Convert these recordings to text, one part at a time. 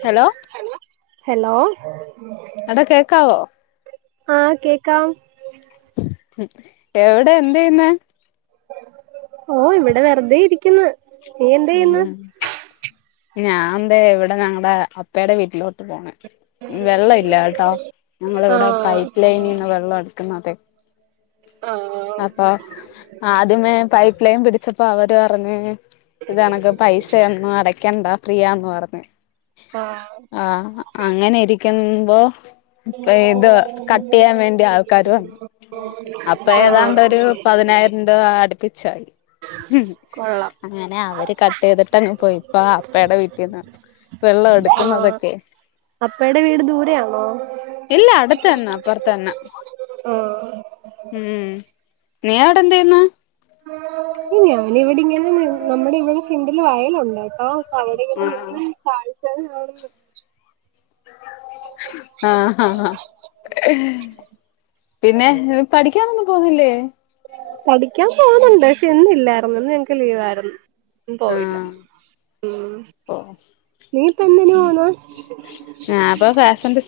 Hello hello hello അവ്ടെ കേക്കാവോ? ആഹ് കേക്കാം എവിടെ എന്ത് ചെയ്യുന്നെ? ഓഹ്, ഇവിടെ വെറുതെ ഇരിയ്ക്കുന്ന്. ഉം, ഞാൻ ദെ ഇവിടെ ഞങ്ങടെ അപ്പയുടെ വീട്ടിലോട്ട് പോണ്. വെള്ള ഇല്ലാട്ടോ ഞങ്ങളിവടെ ആഹ് പൈപ്പ് ലൈനീന്ന് വെള്ള എടുക്കുന്നത് ആഹ് അപ്പൊ ആദ്യമേ പൈപ്പ്ലൈൻ പിടിച്ചപ്പോ അവര്പറഞ്ഞ് ഇതണക്ക് പൈസ ഒന്നും അടക്കണ്ടാ ഫ്രീയാന്ന് പറഞ്ഞ് ആഹ് ആഹ്, അങ്ങനെ ഇരിയ്ക്കുമ്പൊ ഇപ്പ ഇത് കട്ടിയ്യാവേണ്ടി ആൾക്കാര് വന്ന് അപ്പൊ ആഹ് ഏതാണ്ടൊരു പതിനായിരം രൂപ അട്പ്പിച്ചായി കൊള്ളാം അങ്ങനെ അവര് കട്ടെയ്തിട്ടങ്ങ് പോയി ഇപ്പാ ആപ്പേടെവീട്ടിന്നാ വെള്ളം ആഹ് എടുക്കുന്നതൊക്കെ അപ്പയുടെ വീട് ദൂരയാണോ? ഇല്ല അടുത്ത തന്നെ അപ്പുറത്ത് തന്നെ ആഹ് ഉം നീ അവിടെ എന്താ ചെയ്യുന്നേ ഞാനിവിടെങ്ങനെ നമ്മുടെ ഇവടെ ഫ്രണ്ടില് വയലുണ്ട് കേട്ടോ അവിടിം ഇവിടിം നിന്ന് കാഴ്ചകള് കാണ്ന്ന് ആഹ് ആഹ് പിന്നെ, പഠിക്കാനൊന്നും പോവുന്നില്ലേ. പഠിക്കാൻ പോവുന്നുണ്ട്, പക്ഷെ ഇന്നില്ലായിരുന്നു. ഇന്ന് ഞങ്ങക്ക് ലീവായിരുന്നു. ഇന്ന് പോയില്ല ഉം ഓഹ്. നീ ഇപ്പ എന്തിന് പോന്ന്?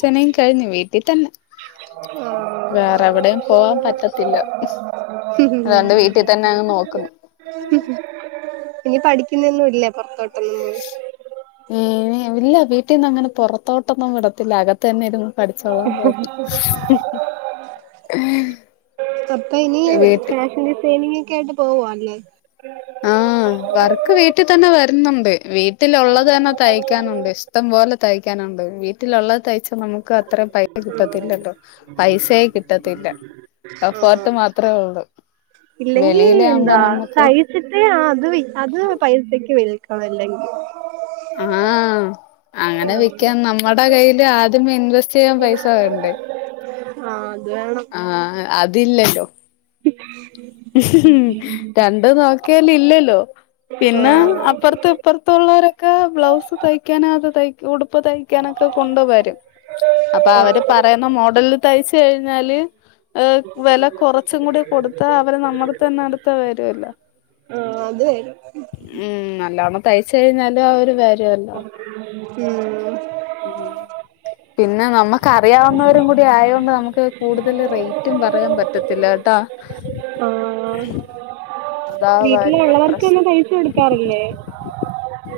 പണിം കഴിഞ്ഞു വീട്ടിൽ തന്നെ വേറെ എവിടെയും പോവാൻ പറ്റത്തില്ല ആഹ് അതുകൊണ്ട് വീട്ടി തന്നെ അങ്ങ് നോക്കുന്നു ഇനി പഠിക്കുന്നൊന്നും ഇല്ല പൊറത്തോട്ട് ഏയ് ഇല്ല വീട്ടീന്നങ്ങനെ പൊറത്തോട്ടൊന്നും വിടത്തില്ല അകത്തന്നെ ഇരുന്ന്- പഠിച്ചോളാം പറഞ്ഞു. അപ്പ ഇനി വീട്ടിൽ ഫാഷൻ ഡിസൈനിങ്ങൊക്കെ ആയിട്ട് പോവാല്ലേ ആഹ് വർക്ക് വീട്ടിതന്നെ വരുന്നുണ്ട് വീട്ടിലുള്ളത് തന്നെ തയ്ക്കാനുണ്ട് ഇഷ്ടം പോലെ തയ്ക്കാനുണ്ട് വീട്ടിലുള്ളത് തയ്ച്ച നമു ക്കത്ര പൈസ കിട്ടത്തില്ലല്ലോ പൈസേ കിട്ടത്തില്ല സപ്പോർട്ട് ആഹ് മാത്രേ ഒള്ളു ഇല്ലെങ്കി എന്താ തൈ ച്ചിട്ട് ആത് വി അത് പൈസക്ക് വിൽക്കണം അല്ലെങ്കി ആഹ് അങ്ങെനെ വിക്ക്യാൻ നമ്മടെ കയ്യില് ആദ്യം ഇൻവെസ്റ്റെയ്യാൻ പൈസ വേണ്ടേ ആഹ് അത് വേണം ആഹ് അതില്ലല്ലോ ഉം രണ്ട് നോക്ക്യാലില്ലല്ലോ പിന്നെ അപ്പർത്ത് ഇപ്പർത്തുള്ളോരൊക്കെ ബ്ലൗസ് തയ്ക്കാന അത് തയ് ഉടുപ്പ് തയ് ക്ക്യാനൊക്കെ കൊണ്ട് വരും അപ്പ അവര് ആഹ് പറയ്ന്ന മോഡൽല് തയ്ച്ച് കഴിഞ്ഞാല് ഏഹ് വെല കൊറച്ചും കൂടി കൊട്ത്താ അവര് നമ്മട്‌ത്തന്നെ അട്ത്തെ വരുവല്ലോ ആഹ് അത് വെരും ഉം നല്ലോണം തയ്ച്ച് കഴിഞ്ഞാല് അവര് വരോല്ലോ ഉം പിന്നെ നമ്ക്ക് അറിയാവുന്നവരും കൂടി ആയോണ്ട് നമ്ക്ക് കൂട്തല് റെയ്റ്റും പറയാൻ പ റ്റത്തില്ല കെട്ടാ ആഹ് അതാ വരുന്ന പ്രശ്നം വീട്ടിലുള്ളവർക്കാെന്നും തൈച്ച് കൊട്ക്കാറില്ലേ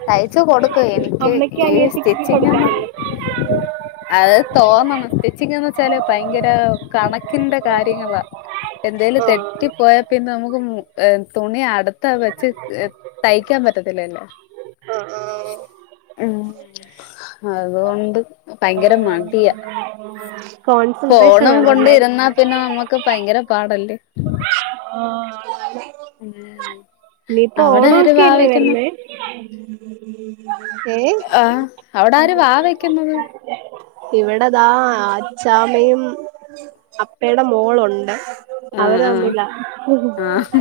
തയ്ച്ച് കൊട്ക്കും എനിക്ക് അമ്മയ്ക്ക് ഈ അനിയത്തിക്കൊക്കെ സ്റ്റിച്ചിങ്ങ്യൊന്ന് കൊടുക്കാറില്ലേ അത് തോന്നണം സ്റ്റിച്ചിങ്ങെന്നെച്ചാല് ഭയങ്കര കണക്ക്ന്റെ കാര്യങ്ങളാ എന്തേലും ആഹ് തെറ്റിപ്പോയാ പിന്നെ നമുക്ക് മു എഹ് തുണി അട്ത്തെ വെച്ച് എഹ് തയ്ക്ക്യാൻ പറ്റത്തില്ലല്ല ആഹ് ആഹ് ഉം അത്കൊണ്ട് ഭയങ്കര മടിയാ കോൺസെൻട്രേഷൻ ഫോണും കൊണ്ട് വേണല്ലേ ഇരുന്നാ പിന്നെ നമ്മുക്ക് ഭയെങ്കെരെ പാടല്ലേ ആഹ് ഉം നീപ്പാെ അവിടെ ആര് വാ ഓണാെക്കെയല്ലേ വെക്കുന്നു വര്ന്നെ ഏഹ് ആഹ് അവ്ടാര് വാ വെക്ക്ന്നെത് ഇവിടെതാ അച്ചാമ്മയും അപ്പേടെ മോളാെണ്ട് ആഹ് അവര് ആഹ് തമ്മിലാ ആഹ്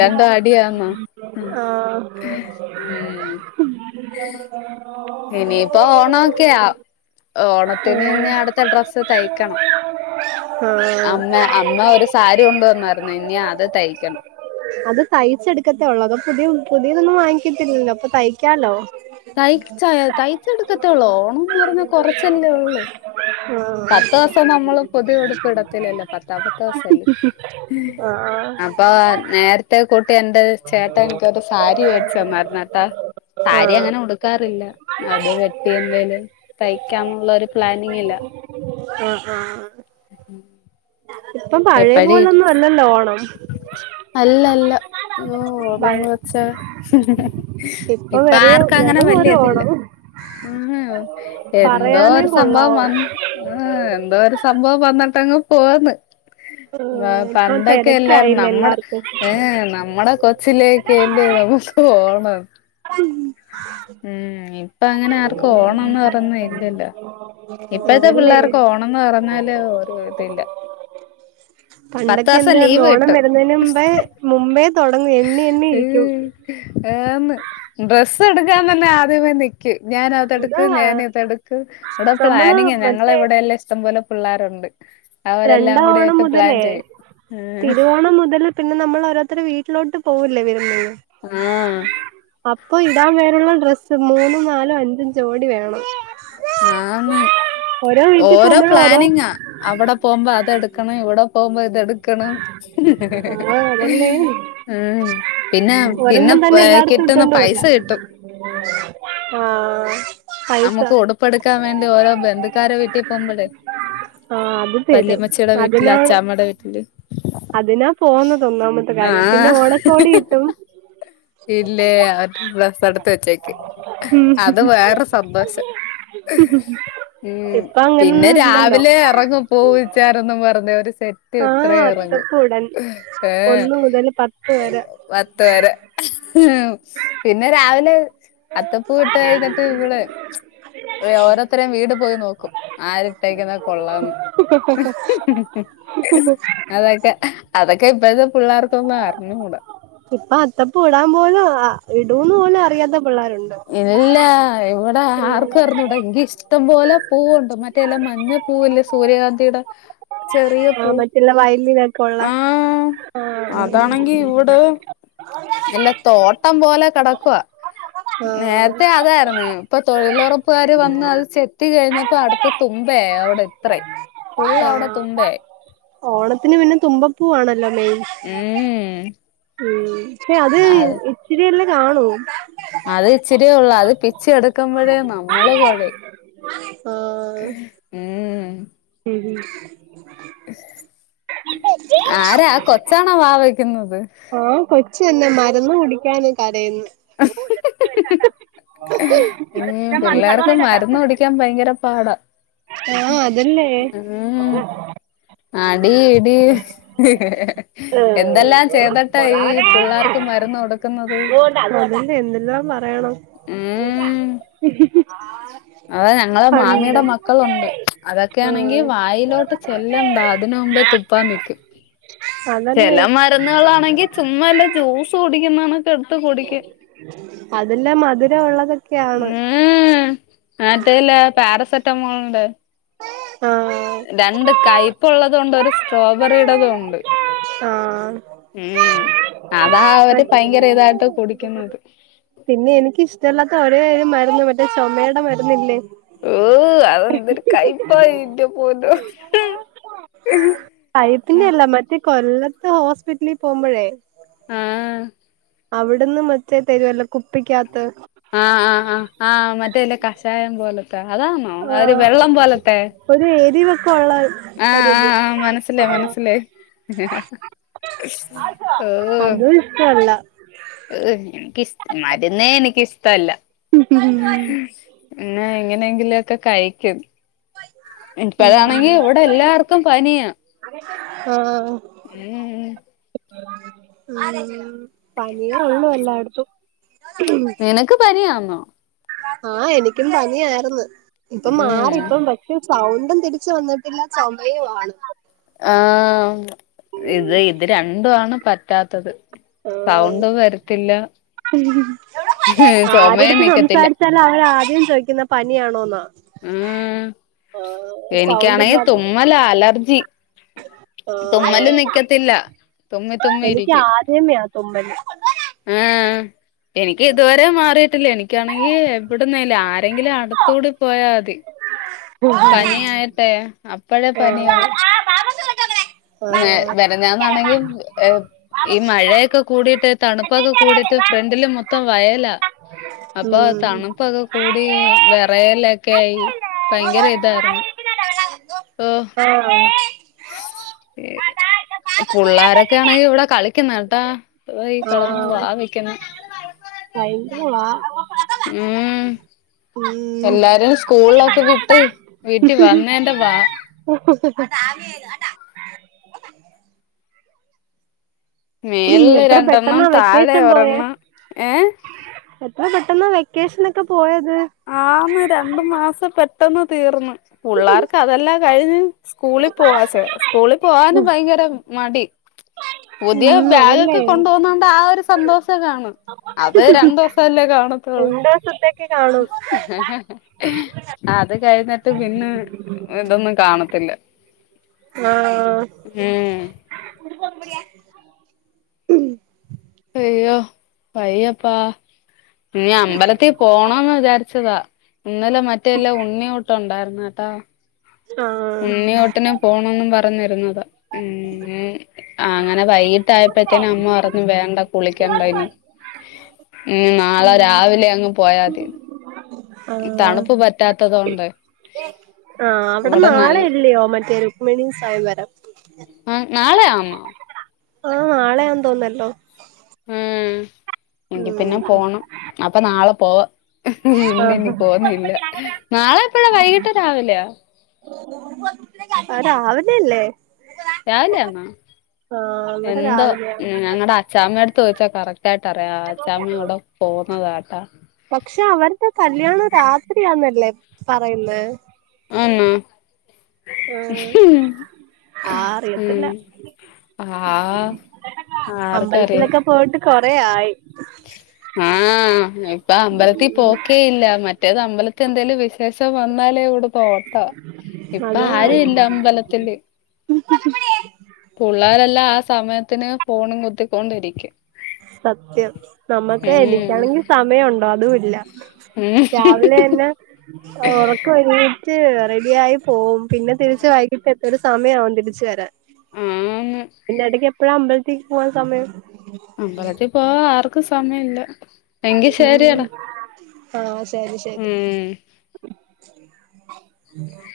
രണ്ടും അടിയാന്നോ ഉം ആഹ് ഉം ഇനിയിപ്പോ ഓണോക്കെയാ ഓണത്തിന് നി അട്ത്തെ ഡ്രസ്സ് തയ്ക്കെണം ആഹ് അമ്മേ അമ്മ ഒരു സാരി കൊണ്ടു വന്നായ്ര്ന്നേ ഇനി അത് തയ്ക്കണം അത് തയ്ച്ചെട്ക്കത്തേ ഒള്ളോ അതോ പുതിയു പുതിയതൊന്നും വാങ്ങിക്കത്തില്ലല്ലോ പ്പൊ തയ്ക്കാലോ തയ്ച്ചാ തയ്ച്ചെട്ക്കെത്തെ ഒള്ളൂ ഓണംന്ന് പറഞ്ഞാ കൊറെച്ചെല്ലേ ഒള്ള് ആഹ് പത്തോസം നമ്മള് പുതിയ ഉടുപ്പിടത്തില്ലല്ലോ പ ത്താമത്തോസല്ലേ ആഹ് അപ്പൊ നേര് ത്തെ കൂട്ടി എന്റെ ചേട്ടെൻ എനിക്കൊരു സാരി വേടിച്ചെന്നായിര്ന്നെട്ടാ സാരി അങ്ങെനെ ഉട്ക്കാറില്ല അത് വെട്ടി എന്തേലും തയ്ക്കാംന്നുള്ളൊരു പ്ലാനിങ്ങിലാ ആഹ് ആഹ് ഉം ഇപ്പൊ പഴേ പോലൊന്നും അല്ലല്ലോ ഓണം അല്ല അല്ല ഇ എ് പഴ ഓണംന്ന് വെച്ചാ ഇപ്പൊ ഇപ്പ വെറിയ ആർക്കും അങ്ങനെ വെറും ഒരു വല്ല്യ ഇതില്ല ഓണം ഉംഹും എന്തോ പറയാനേ ഒരു സംഭവം കൊള്ളാവോ വന് എ് എന്തോ ഒരു സംഭവം വന്നിട്ടങ്ങ് പോവന്ന് ആഹ് ഇപ്പൊ പണ്ടൊക്കെ എല്ലാരും തെരക്കായില്ലേ നമ്മുടെ എല്ലാർക്കും ഏഹ നമ്മുടെ കൊച്ചിലോ ക്കെ യല്ലെ ഓണം ഉം ഇപ്പ അങ്ങനെ ആർക്കും ഓണംന്ന് പറയുന്ന ഇല്ലല്ലോ ഇപ്പഴത്തെ അതല്ലേ പിള്ളേർക്ക് ഓണംന്ന് പറഞ്ഞാല് ഒരു ഇതില്ല [inaudible] [inaudible] പത്ത് പണ്ടൊക്കെ ദിവസം എന്തായിരുന്നു ലീവ് ഓണം കിട്ടും വരുന്നതിന് മുമ്പേ മുമ്പേ തുടങ്ങി എണ്ണി എണ്ണി ഇരിക്കും ന്ന് ഡ്രസ്സ് എടുക്കാൻ തന്നെ ആദ്യം ന ഞാനൻ അതാ അതെടുക്കക്ക് ഞാൻ ഇതെടുക്ക ഇവിടെ നമ്മള് പ്ലാനിങ്ങ ഞങ്ങളെ മറ്റേ ഇവിടെ ല്ല ഇഷ്ടംപലെ പിള്ളേരുുണ്ട് രണ്ട ഓണം മുതലേ ഉം തിരുവോണം മുതൽ പിന്നെ നമ്മൾ ഓരോരുത്തർ വീട്ടിലോട്ട് പോകില്ലേ വിരുന്നിന് ആഹ അപ്പൊ ഇടാൻ വേരുള്ള ഡ്രസ്സ് മൂന്നും നാലും അഞ്ചും ചോടി വേണം ആന്ന് ഓരോ പ്ലാനിങ്ങാ അവിടെ പോകുമ്പോ അതെടുക്കണം ഇവിടെ പോകുമ്പോ ഇതെടുക്കണം ആ അതല്ലേ ഉം പിന്നെ പിന്നെ കിട്ടുന്ന പൈസ കിട്ടും ആഹ നമുക്ക് ഉടുപ്പടുക്കാൻ വേണ്ടി ഓരോ ബന്ധുക്കാരെ വീട്ടി പോകുമ്പോഴേ ആഹ് അത് തരും പല്ലിയമ്മച്ചിയടെ വീട്ടില് അതിനാണ് അച്ചാമ്മടെ വീട്ടില് അതിനാ പോകന്നുന്നത് ഒന്നാമത്തെ കാര്യം പിന്നെ ആഹ് ഓണക്കോടി കിട്ടും ഇല്ലേ അവരു ഡ്രസ് എടുത്ത് വെച്ചേക്ക് അത് വേറെ സന്തോഷം ഉം ഹ ഉ പിന്നെ രാവിലെ ഇറങ്ങും പൂ പിച്ചാനെന്നും പറഞ്ഞേര് സെറ്റ് മത്തി ഇത്ര ആഹ് ഇറങ്ങും അത്തപ്പൂടൻ ഏ ഒന്ന് മുതൽ പത്ത് വരെ പത്ത വരെ ഉ പിന്നെ രാവിലെ അത്തപ്പൂ വിട്ട് കഴുന്നിട്ട് ഇവള് ഓരോരുത്തേയും വീട് പോയി നോക്കും ആരിട്ടേക്കുന്ന കൊള്ള ശെ അതൊക്കെ അതൊക്കെ ഇപ്പോഴത്തെ പിള്ളേർക്കൊന്നും അറിഞ്ഞുകൂടാ ഇപ്പ അത്തപ്പ ഇടാൻ പോലും ഇടൂന്ന് പോലും അറിയാത്ത പിള്ളേരുണ്ട് ഇല്ല ഇവിടെ ഇവിടെ ആർക്കും ഇറഞ്ഞൂടാ എങ്കി ഇഷ്ടം പോലെ പൂവുണ്ടണ്ട് മറ്റേെല്ലാം മഞ്ഞ പൂവല്ലേ സൂര്യകാന്തിയുടെ ചെറിയ ആഹ പൂ മറ്റെല്ല വയലില് ഒക്കോള്ള ആഹ് ആ ഇല്ല തോട്ടം പോലെ കിടക്കുവ നേരത്തെ അതായിരുന്നു ഇപ്പൊ തൊഴിലുറപ്പുകാര് വന്ന് അത് ചെത്തി കഴിഞ്ഞപ്പോ അടുത്ത തുമ്പയായി അവിടെ ഇത്ര ഫുള്ള് അവിടെ ആഹ് തുമ്പയ ഓണത്തിന് പിന്നെ തുമ്പപ്പൂവാണല്ലോ മെയിൻ ഉം ഉ പക്ഷെ അത് ഇച്ചിരിയല്ലാം കാണോ അത് ഇച്ചിരിയേ ഉള്ള അത് പിിച്ച എടുക്കുമ്പോഴേ നമ്മള് കൊഴങ്ങും ആഹ ഉം ഉംം ആരാ കൊച്ചാണോ വാ വെക്കുന്നത് ആഹ കൊച്ച് തന്നെ മരുന്ന് കുടിക്കൻ കരയുന്നു ഏഹ് പിള്ളേർക്ക് മരുന്ന് കുടിക്കാൻ ഭയങ്കര പാടാ ആഹാ അതന്നെ ഉം അടി ഇടി എന്തെല്ലാം ചെയ്തട്ടാ ഈ പുള്ളാർക്ക് മരുന്ന് കൊടക്ക ക്ക്ന്നത്? അതെന്നെ എന്തെല്ലാം പറയണം അതെ ഞങ്ങളെ പണ്ട് മാമിയ്ടെ മക്കളുണ്ട് അതൊക്കൊയാണെങ്കി ആഹ് വായിലോട്ട് ചെല്ലണ്ടാ അതിന് മുമ്പേ തുപ്പാ നിക്കും അതല്ലേ ചെല മരുന്നുകളാണെങ്കി ചുമ്മാ വെല്ല ജ്യൂസ് കുടിക്കുന്നണക്ക് എടുത്ത് കുടിക്കും. അതെല്ലാം മധുരവൊള്ളതെക്കെയാണ്. ഉംഹ് മറ്റെല്ലെ പാരസെറ്റാമോള്ന്റെ? ആഹാ രണ്ട് കയ്പ്ള്ളതുവുണ്ട് ഒരു സ്ട്രോബെറിടതുവുണ്ട്. ആഹാ. മ്ഹ് അതാ അവര് പയങ്കരെ ഇതായിട്ട് കുടിക്കുന്നത്. പിന്നെ എനിക്കിഷ്ടല്ലാത്ത ഒരെയൊരൂ മരുന്ന് മറ്റെ ചൊമേടെ മരുന്നില്ലേ? ഇഹ് അതെന്തരു കൈപ്പാ ഇന്റെ പൊന്നോ ഉം കൈപ്പിന്റെയെല്ല മറ്റെ കൊല്ലത്തെ ഹോസ്പിറ്റലി പോവുമ്പഴേ. ആഹാ അവിട്ന്ന് മറ്റെ തെരുവല്ലോ? കുപ്പിക്കാത്ത് ആഹ് ആഹ് ആ് ആഹ് മറ്റേലേ കഷായം പോലത്തെ അതാന്നോ അ ഒര് ആഹ് വെള്ളം പോലത്തെ? ഒരു എരിവൊക്കൊള്ളെ? ആഹ ആഹ് ആഹ മനസ്സിലായ് മനസ്സിലായ്. ഓഹോ പച്ചവെള്ളം ഏഹ് എനക്കിഷ് മരുന്നേ എനിക്കിഷ്ടവല്ല. പിന്നെ എങ്ങെനേങ്കിലൊക്കെ കഴിക്കും. ഉം ഇപ്പഴാണെങ്കി ഇവടെ എല്ലായിട്ത്തും പനിയാ. ആഹ്. ഉം ഉംഹ് പനിയെ ഒള്ളു എല്ലാട്ത്തും. നിനക്ക് പനിയാന്നോ? ആഹ് എനിക്കും പനിയാര്ന്ന് ഇപ്പം ഉം മാറിപ്പം വെ ക്കും സൗണ്ടും തിരിച്ച് വന്നിട്ടില്ല ചൊമയുവാണ്. ആഹ് ഇത് ഇത് രണ്ടു ആണ് പറ്റാത്തത്. ആഹ് സൗണ്ട് വരത്തില്ല. [inaudible] ചുമയും ആരെടുത്ത് നിക്കത്തില്ല സംസാരിച്ചാലും അവരാദ്യം ചോയ്ക്കുന്നെ പനിയാണോന്നാ? ഉംഹ് ആഹ് സൗണ്ട് എനിക്കാണെ ഇല്ലാത്ത തുമ്മലാ അലർജി. തുമ്മല് ആഹ് നിക്കത്തില്ല തുമ്മി തുമ്മി ഇരിക്കും എനിക്കാദ്യമെയാ തുമ്മല്. ആഹ് എനിക്ക് ഇതുവരെ മാറിയിട്ടില്ല എനിക്കാണെങ്കി എവ്ടെന്നേലും ആര് ത്തെങ്കിലും അടുത്തൂടി പോയാമതി. ഉഹ്. ട്ടെ അപ്പഴേ പനിയാവും ന്നേ വെരഞ്ഞാന്നാണെങ്കി ഏഹ് ഈ മഴയൊക്കെ കൂടിയിട്ട് തണുപ്പൊക്കെ കൂടിട്ട് ഫ്രണ്ടില് മൊത്തം വയലാ ഉം അപ്പൊ തണുപ്പൊക്കെ കൂടി വെറയലക്കെ ആയി ഭയങ്കര ഇതായിരുന്നു. [unintelligible] ഓഹ്. ആഹ്. പുള്ളാരൊക്കെയാണെങ്കി ഇവിടെ കളിക്കുന്നേട്ടോ അതാ ഈ കെടന്ന് വാ വെക്കുന്നെ. ഭയങ്കരവാ. [unintelligible] ഉം എല്ലാരും സ്കൂളിലൊക്കെ വിട്ട് വീട്ടിൽ വന്നേന്റെ വാ [unintelligible] മേളില് എത്ര രണ്ടെണ്ണം പെട്ടെന്നാ താഴെ വെക്കേഷൻ പോയേ. ഒരെണ്ണം ഏഹ് എത്ര പെട്ടെന്ന വെക്കേഷനക്കെ പോയത്. ആന്ന് രണ്ടു മാസം പെട്ടെന്ന് തീർന്ന്. പുള്ളാർക്ക് അതെല്ലാം കഴിഞ്ഞ് സ്കൂളിൽ പോവാ സെ സ്കൂളിൽ പോവാനും ഭയങ്കര. മടി പുതിയ ഉം അതല്ലേ ബാഗൊക്കെ കൊണ്ടപോന്ന കൊണ്ട് ആഹ് ഒരു സന്തോഷം കാണും. അത് രണ്ട് ദിവസല്ലേ കാണത്തൊള്ളൂ. [unintelligible] അത് കഴ്ന്നട്ട് പിന്നെ- ഇതൊന്നും കാണത്തില്ല. ആഹ്. ഉം [unintelligible] യ്യോ വയ്യാപ്പാ. ഞ്ഞി അമ്പലത്തിേ പോണന്ന് വിചാരിച്ചതാ ഇന്നലെ മറ്റേെല്ലാ ഉണ്ണിയുട്ട്ഒണ്ടാര്ന്ന്ട്ടോ ആഹ് ഉണി ട്ടനെ പോണന്ന് പറഞ്ഞിരുന്നത്. ആഹ് അങ്ങനെ വൈകിട്ടയപ്പോഴത്തേനും അമ്മ പറഞ്ഞു വേണ്ട കുളിക്കണ്ട ഇനി. ഉം നാളെ രാവിലെ അങ്ങ് പോയാതി. ആഹ് തണുപ്പ് പറ്റാത്തത് കൊണ്ട് അഹ് ആഹ് അവിടെ ഇവിടെ നാളെ നല്ല ഇല്ലയോ മറ്റേ രുക്മണി സ്വയവരം? ആഹ് നാളെ ആന്നോ? ആഹ് നാളെയാന്ന് തോന്നെട്ടോ ഉം എങ്കി ഉം പിന്നെ പോണം അപ്പൊ നാളെ പോവാ. ഇല്ല ഇനി ആഹ് പോന്നില്ല നാളെ ഇപ്പോഴാ വൈകിട്ട് രാവിലെയ. അഹ് രാവിലല്ലെ. രാവിലെയാന്നോ ഇവിടെ എന്തോ രാവിലെയാ ഞങ്ങടച് - ഛമ്മെടുത്ത് ചോയ്ച്ച കറക്റ്റ് ആയിട്ട് അറിയാ ഛമ്മ അവിടെ പോന്നതാട്ടാ. പക്ഷെ അവരതെ കല്യാണം രാത്രിയാന്നല്ലേ പറയ്ന്നെ. അന്നോ ആഹ് ഉം. ആഹ് അറിയത്തില്ല ആഹ്. ആർക്കറിയാ അമ്പലത്തിലൊക്കെ പോയിട്ട് കൊറെ ആയി. ആഹ് ഇപ്പ അമ്പലത്തിൽ പോക്കേയില്ല മറ്റേത് അമ്പലത്തി എന്തേലും വിശേഷം വന്നാലേ ഇവിടെ- പോട്ടോ ഇപ്പൊ അതാ ആരുല്ല അമ്പലത്തില്. പുള്ളേരെല്ലാം ആ സമയത്തിന് ഫോണും കുത്തിക്കൊണ്ടിരിക്കും. സത്യം നമ്മുക്ക് ഉം എനിക്കാണെങ്കി സമയണ്ടോ അതുല്ല. ഉം രാവിലന്ന ഒറക്കഎണീറ്റ് റെഡിയായി പോവും. പിന്നെ തിരിച്ച് വൈകിട്ട് എ ഒരു സമയവും തിരിച്ച് വരാൻ ആന്ന് പിന്ന ഇടക്ക് എപ്പോഴാ- ത്തിൽ പോവാൻ സമയം. അമ്പലത്തിൽ പോവാ ആർക്കും സമയം ഇല്ല. ഉം അഹ് ശരി ശരി. ഉം [inaudible]